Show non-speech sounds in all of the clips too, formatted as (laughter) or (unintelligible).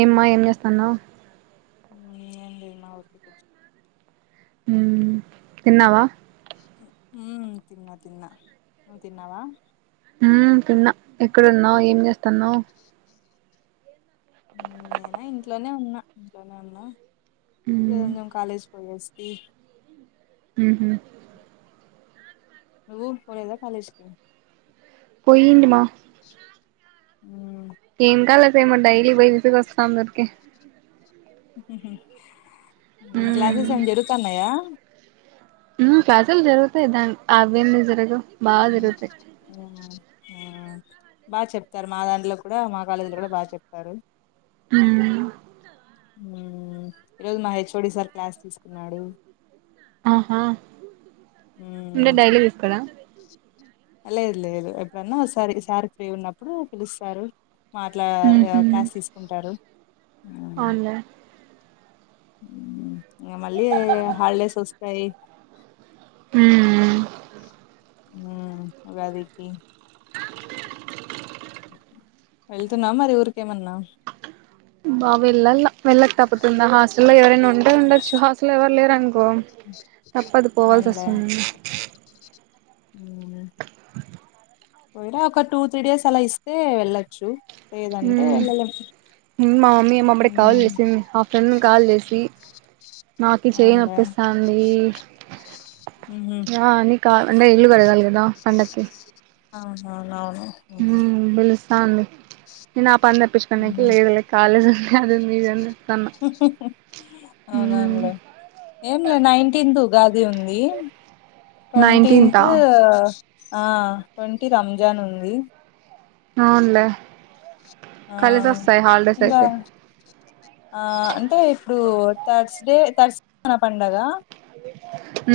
ఏమ్మా ఏం చేస్తున్నావు ఏండి మా ఓక తిన్నావా హ తిన్నా తిన్నా ను తిన్నావా తిన్నా ఎక్కడున్నావు ఏం చేస్తునావ్ నేనా ఇంట్లోనే ఉన్నా ఇంట్లోనే ఉన్నా మ్మ్ కాలేజ్ పోయి వసతి హ నువ్ పోలేదా కాలేజ్కి పోయింటమా ఉమ్, ఏం కాలేజీ స ఏమ ఏం డైలీ చే- బయసిక వస్తాం సరికి మ్మ్ క్లాసెస్ ఏ జరుగుతుాన్నాయా అసలు జరుగుతాయి దానికి ఆ అవన్నీ జరగవు బాగా జరుగుతాయి ఆ బాగా చెప్తారు మా దాంట్లో కూడా మా కాలేజీలో కూడా బాగా చెప్తారు మ్మ్ ఈరోజు మా హెచ్ఓడి సార్ క్లాస్ తీసుకున్నాడు ఉమ్, ఇే డైలీ తీసుకోడా లేదు లేదు ఎప్పుడన్నాసారి సార్ ఫ్రీ ఉన్నప్పుడు పిలుస్తారు మాట్లా క్లాస్ తీసుకుంటారు ఉమ్, అవున్లేన్ మళ్ళీ హల్డేస్ వస్తతాయి మ్మ్ ఉగాదికి వెళ్తున్నా మరి ఊరికేమన్నా వెళ్ళ వెళ్ళక తప్పతుందా హాస్టల్లో ఎవరైనా ఉండే ఉండొచ్చు హాస్టల్ ఎవరు లేరు పొ తప్పదు పోవాల్సి అవునులే వస్తుంది పోయిరా ఒక టూ త్రీ డేస్ అలా ఇస్తే వెళ్ళచ్చు లేదంటే ఉమ్ వెళ్ళలేం మా మమ్మీ కాల్ ఉమ్ చేసి ఆఫ్టర్నూన్ కాల్ చేసి నాకు చేయి అవునులే నొప్పిస్తంది ఉహు ఆ ని కా అంటే ఇల్లు కడగాలి కదా పండక్కి అవును అవును అవును అ ఉంది నేను ఆ పని తప్పించుకోడానికి ఉహు లేదు లే కాలేజ్ ఉంది అది ఉంది ఇది ఉంది హు హు అవునవును ఉమ్ లే ఏంలే నైన్టీన్గా అది ఉంది నైన్టీన్తా ట్వంటీన్త్ ఆ ట్వంటీ రంజాన్ ఉంది అవునులే ఆ కలిసి వస్తాయి హాలిడేస్ ఇంకా అయితే ఆ అంటే ఇప్పుడు తర్స్ డే తర్స్ డే న పండగ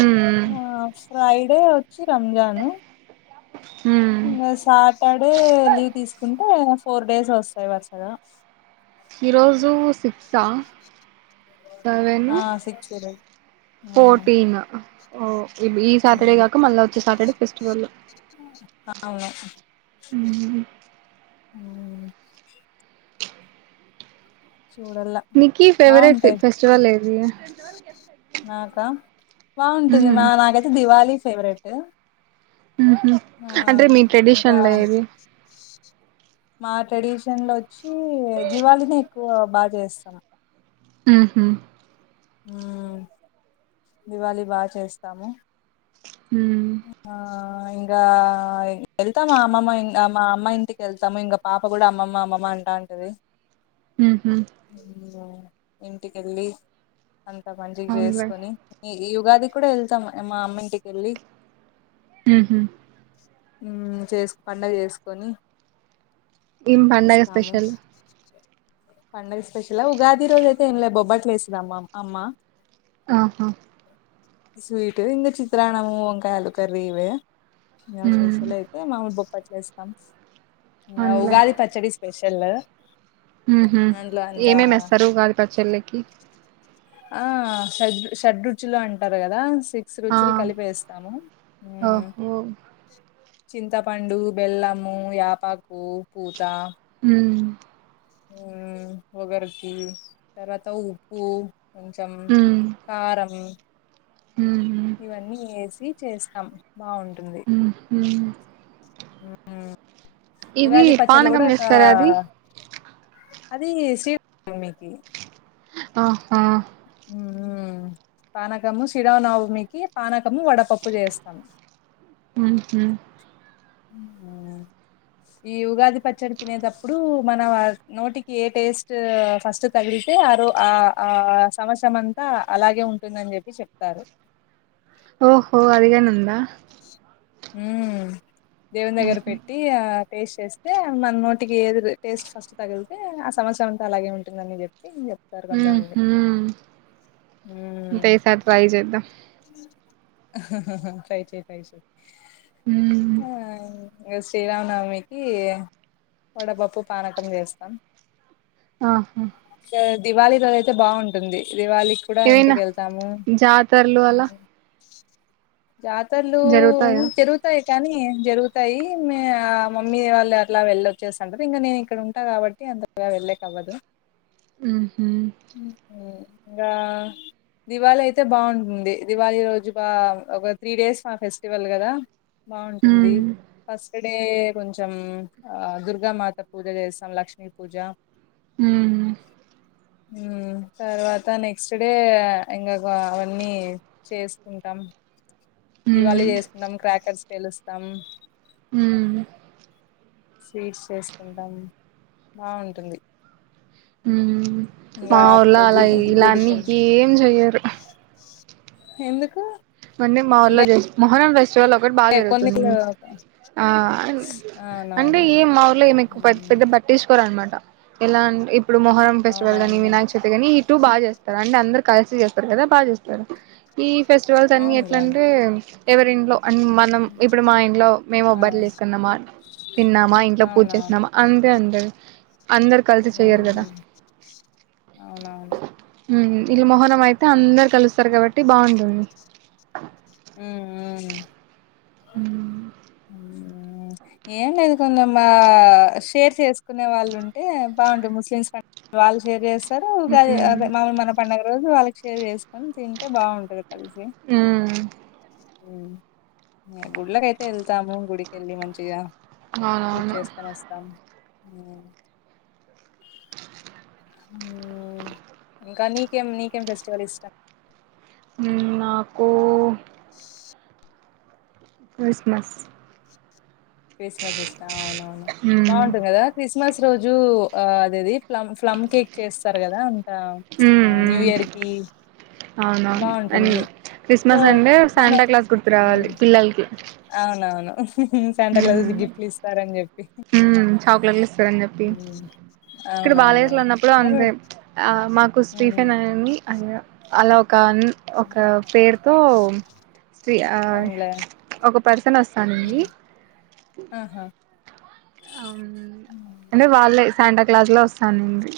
ఉమ్ ఆ ఫ్రైడే వచ్చి రంజాన్ ఉమ్ సాటర్డే లీవ్ తీసుకుంటే ఫోర్ డేస్ వస్తాయి వరుసగా ఈరోజు సిక్సా సెవెను ఆ సిక్స్ డేస్ ఉమ్ ఫోర్టీన్ ఓ ఈ సాటర్డే ఉమ్ గాక మళ్ళా వచ్చే సాటర్డే ఫెస్టివల్ అవును ఉమ్ ఉ చూడల్లా నీకి ఫేవరెట్ బాగుంటాయి ఫెస్టివల్ ఏది నాకా బాగుంటుంది మ్మ్ మా నాకైతే దీవాలి ఫేవరెట్ ఉహు ఆ అంటే మీ ఇంకా ట్రెడిషనల్ లో ఏది మా ట్రెడిషన్లో వచ్చి దివాళిని ఎక్కువ బాగా చేస్తాం ఉహు ఉ దివాళి బాగా చేస్తాము హు ఆ ఇంకా వెళ్తాము మా అమ్మమ్మ మా అమ్మ ఇంటికి వెళ్తాము ఇంకా పాప కూడా అమ్మమ్మ అమ్మమ్మ అంటా అది ఉహు ఉ ఇంటికెళ్ళి అంత మంచిగా అవునులే చేసుకొని ఈ ఈ ఉగాది కూడా వెళ్తాం మా అమ్మ ఇంటికి వెళ్ళి ఉహు ఊ చేసు పండగ చేసుకొని ఏం పండగ వస్తాము స్పెషల్ పండగ స్పెషల్ ఉగాది రోజు అయితే ఏం లే బొబ్బట్లు వేస్తుంది అమ్మా ఆహా స్వీట్ ఇంక చిత్రాన్నాము వంకాయ ఆలు కర్రీ ఇవే ఇంగ మ్మ్ స్పెషల్ అయితే మామిడి బొప్పట్లు వేస్తాం ఇంగ ఉగాది పచ్చడి స్పెషల్ తెల్లగా ఉహు ఏమేమి వేస్తారు ఉగాది పచ్చడి లేకి ఆ షడ్ షడ్రుచులు అంటారు కదా సిక్స్ రుచులు కలిపేస్తా ఒహో చింతపండు, బెల్లము, యాపాకు పూత హు ఉమ్ వగరుకి ఉప్పు కొంచెం మ్మ్ కారం మ్హు ఇవన్నీ వేసి చేస్తాం ఉహూ ఉ ఇది ఉగాది పచ్చడి లో పానకం కూడా ఒక చేస్తారా అది అది శ్రీ రామనవమి కి ఆహా ఊ పానకము శ్రీరామ నవమి కి పానకము, వడపప్పు చేస్తాం. ఊహు అమ్మో (inaudible) ఈ ఉగాది పచ్చడి తినేతప్పుడు మన నోటికి ఏ టేస్ట్ ఫస్ట్ తగిలితే ఆ ఓ ఆ ఆ ఆ సంవత్సరమంతా అలాగే ఉంటుందని చెప్పి చెప్తారు ఓహో అదిగానీ ఉందా హూ దేవునిదగ్గర మ్హు పెట్టి ఆ టేస్ట్ చేస్తే మన నోటికి ఏది టేస్ట్ ఫస్ట్ తగిలితే ఆ సంవత్సరమంతా అలాగే ఉంటుందని చెప్పి చెప్ ఊహు అంతే ఈ సారి ట్రై చేద్దాం అహ హ హ ట్రై చెయ్ ట్రై చెయ్ ఉమ్ ఆ ఇగ శ్రీరామనవమికి వడపప్పు, పానకం చేస్తాం. ఆహా దివాళీ రోజు అయితే బాగుంటుంది దివాలి కూడ ఏవైనా ఇంటికి వెళ్తాము (unintelligible) జాతరలు జరుగుతాయా ఉ జరుగుతాయి కానీ జరుగుతాయి మ ఆ మమ్మీ వాళ్ళు అట్లా వెళ్ళొచ్చేసింటది ఇంకా నేను ఇక్కడ ఉంటా కాబట్టి అంతగా వెళ్ళేకవ్వదు ఊ హుమ్ ఇంకా దివాళీ అయితే బాగుంటుంది దివాళీ రోజు బ ఒక త్రీ డేస్ మా ఫెస్టివల్ కదా బాగుంటుంది ఉమ్ ఫస్ట్ తే కొంచెం ఆ దుర్గామాత పూజ చేస్తాం లక్ష్మీ పూజ హూమ్ హుమ్ తర్వాత నెక్స్ట డే ఇంకా గా అవన్నీ చేసుకుంటాం దివాళీ ఉమ్ చేసుకుంటాం క్రాకర్స్ పేలుస్తాం హూమ్ స్వీట్స్ చేసుకుంటాం బాగుంటుంది హుమ్ మా ఇంకా ఊర్లో అప్పుడు అలా గుడి ఇలాన్నీ గుడికి ఏం చెయ్యరు ఎందుకు మన్ని మా అంటే ఊళ్ళలో మొహర్రం ఫెస్టివల్ ఒకటి బాగా కొన్ని జరుగుతుంది ఆ అంటే ఏ అవునవునవును మా ఊర్లో మీకు పెద్ద పెద్ద గా పట్టించుకోరు అన్నమాట ఎలా అంటే ఇప్పుడు మొహర్రం ఫెస్టివల్ గాని అవునవునులే వినాయక చవితి గాని ఇ టూ బాగా చేస్తారు అంటే అందరు కలిసి చేస్తారు కదా బాగా చేస్తారు ఈ ఫెస్టివల్స్ అన్ని అవునులే ఎట్లంటే ఎవరి హుమ్ మనం ఇప్పుడు మా ఇంట్లో మేము ఆ బొబ్బట్లు చేసుకున్నామా తిన్నామా ఇంట్లో పూజ అవునవును చేసినమా అంతే ఉంటది అందరు కలిసి చెయ్యరు కదా ఉహు అవునవును హుమ్ వీళ్ళ మొహర్రం అయితే అందరు కలుస్తారు కాబట్టి బాగుంటుంది హూ హూ హుమ్ (unintelligible) ఏం లేదు కొంచెం ఆ షేర్ చేసుకునే వాళ్ళు ఉంటే బాగుండు ముస్లిమ్స్ పాండ్ డగ షేర్ చేస్తారు ఉగాది అదే ఉమ్ మాములు మన పండుగ రోజు వాళ్ళకి షేర్ చేసుకుని తింటే బాగుంటది హుమ్ హుమ్ గుళ్లకైతే వెళ్తాము గుడికెళ్ళి మంచిగా పూజ అవునవును చేసుకొని వస్తాము హుమ్ ఇంకా నీకేం నీకేం ఫెస్టివల్ ఇష్టం హూ నాకు (inaudible) క్రిస్మస్ క్రిస్మస్ ఇష్టము అవునవును ఉమ్ బాగుంటుంది కదా క్రిస్మస్ రోజు ఆ అదది ప్లమ్ ప్లమ్ కేక్ చేస్తారు కదా ఉమ్ ఉమ్ న్యూఇయర్ కి అవునవును అని బాగుంటుంది పో క్రిస్మస్ అంటే నేను శాంటా క్లాస్ గుర్తు రావాలి పిల్లలకి సాంట క్లాస్ ఐతే ఉమ్ గిఫ్ట్లుఇస్తారని చెప్పి ఉమ్ చాక్లెట్లు ఇస్తారని చెప్పి ఇక్కడ అవునవునవును బాలదేశలు ఉన్నప్పుడు అంతే అవును ఆ మాకు స్టీఫెన్ హ్మ్. అనీ అ అలా ఒక ఒక పేరుతో స్ అవునులే ఒక పర్సన్ వస్తానండి ఆహా అ అంటే వాళ్ళే శాంటా క్లాజ్ లో వస్తానండి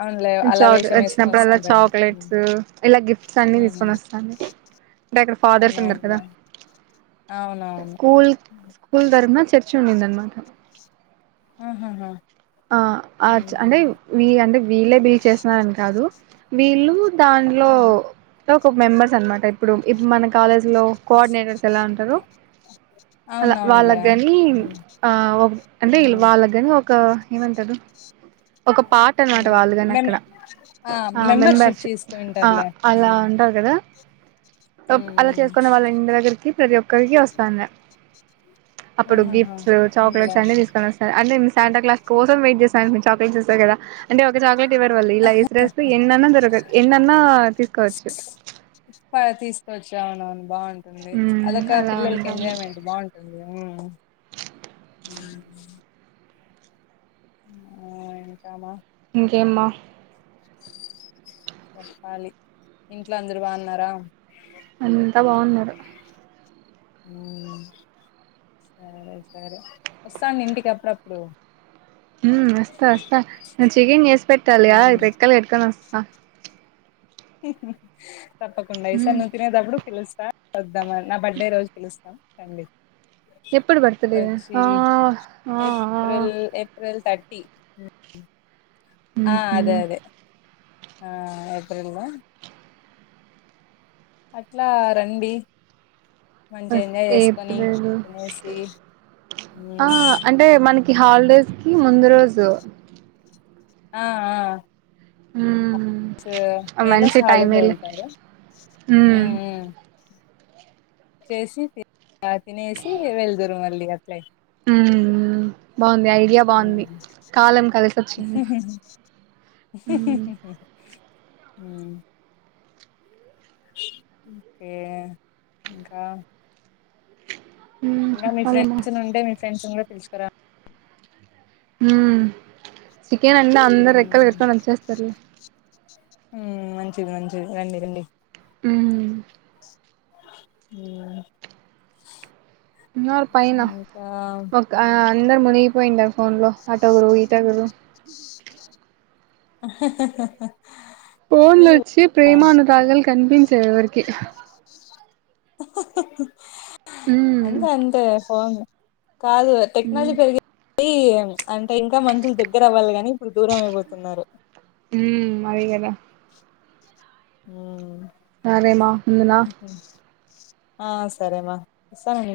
అవునులే అలా చాక్ వేషం వేసుకుని వచ్చినప్పుడు అలా వస్తాంటారు ఉమ్, చాక్లెట్స్ ఇలా గిఫ్ట్స్ అన్ని తీసుకొని ఉమ్, వస్తాను అంటే అక్కడ ఫాదర్స్ ఉన్నారు కదా అవునవునులే అవునవును స్కూల్ స్కూల్ తరపన చర్చి చునిందన్మాట అ హ హ అ ఆచ్ అంటే వీ అంటే వీళ్ళే బిల్ చేస్తున్నారని గాదు వీళ్ళు దాంట్లో అవును ఒక మెంబర్స్ అనమాట ఇప్పుడు ఇప్పుడు మన కాలేజ్ లో కోఆర్డినేటర్స్ ఎలా అంటరు అలా అవునవునులే వాళ్ళక్ గని ఉమ్, ఆ అంటే ఉమ్, వాళ్ళక్ గని ఒక ఏమంటరు ఒక పాట అనమాట ఉమ్. వాళ్ళు గని మెం అక్కడ ఆ మెంబర్షిప్ ఆ అలా ఉంటరు గదా ఉమ్, అలక్ అలా ఉమ్. చేసుకున్న వాళ్ళ ఇంటి దగ్గరికి ప్రతి ఒక్కరికి వస్తాంద అప్పుడు ఆహాహా గిఫ్ట్స్ అవునులే చాక్లెట్స్ అన్ని తీసుకొని వస్తారు అంటే శాంటో క్లాస్ కోసం వెయిట్ చేస్తా అ చాక్లెట్స్ వస్తాయ్ గదా అంటే ఒక చాక్లెట్ వర్ వల్ళు ఇలా ఎసరేస్తే ఎన్నన్నా దొరకద్ ఎన్నన్నా తీసుకోవచ్చు ప తీసుకోవచ్చు అవునవును బాగుంటుంది మ్మ్ అదక అలా పిల్లలకి ఉంటాము ఎంజాయ్మెంట్ బాగుంటుంది గదా ఆ ఊ ఇంకామా ఇంకెమ్మా చెప్పాలి ఇంట్లో అందరు బాగున్నారా అంత బాగున్నారు హ్మ్ సరే సరే వస్తాండు ఇంటికి అప్పుడప్పుడు హ్మ్ వస్తా వస్తా నువ్వు చికెన్ చేేసి పెట్టాలి యా ఉమ్ రెక్కలు కట్కని వస్తా తప్పకుండా ఈ సారీ మ్మ్ నువ్వు తినేటప్పుడు పిలుస్తా వద్దాం నా బర్త్డే రోజు పిలుస్ న కండి ఎప్పుడు బర్త్డే వచ్చి ఆ ఆ ఆ ఏప్రిల్ ఏప్రిల్ తట్ ట్టీ ఆ మ్మ్ హు అదే అదే ఆ ఏప్రిల్ లో అట్లా రండి మంచిగా ఎంజాయ్ చేసుకొని ఏప్రిల్ తినేసి హ్మ్ కి హాలిడేస్ కి ముందు రోజు ఆ ఆ హ్మ్ సా మే లో సాల్దేస్ వదులుతారు హు మ్మ్ హు వచ్చేసి తినేసి వెలుదురు మళ్ళీ అట్లయ్ హ్మ్ బాగుంది ఐడియా బాగుంది ఉమ్ కాలం కలిసి వచ్చింది మ్మ్ హ్మ్ ఇ గా మ్మ్ ఇంగ మీ చెప్పాలమ్మా ఫ్రెండ్స్ ఉంటే మీ ఫ్రెండ్స్ను గూడా పిలుచుకురా హ్మ్ చికెన్ అన్న అందరు రెక్కలు హ్మ్. కట్టుకొని వచ్చేస్తరు హ్మ్ మంచిది మంచిది రండి రండి హ్మ్ ఉ ఉన్నర్ పైనా ఒక అందరు మునిగిపోయిండా ఫోన్ లో ఆటో గరు ఈటో గరు హా హ హ హ పోన్లచ్చి ప్రేమానురాగాలు కనిపించయి ఎవరికి హాహహ మ్మ్ అంతే అంతే ఫోన్ కాదు టెక్నాలజీ మ్మ్ పెరిగి అంటే ఇంకా మనుషులు దగ్గర అవ్వాలి గాని ఇప్పుడు దూరం అయిపోతున్నారు హ్మ్ అదేగదా ఆ సరెమా ఆ సరే మా, సరే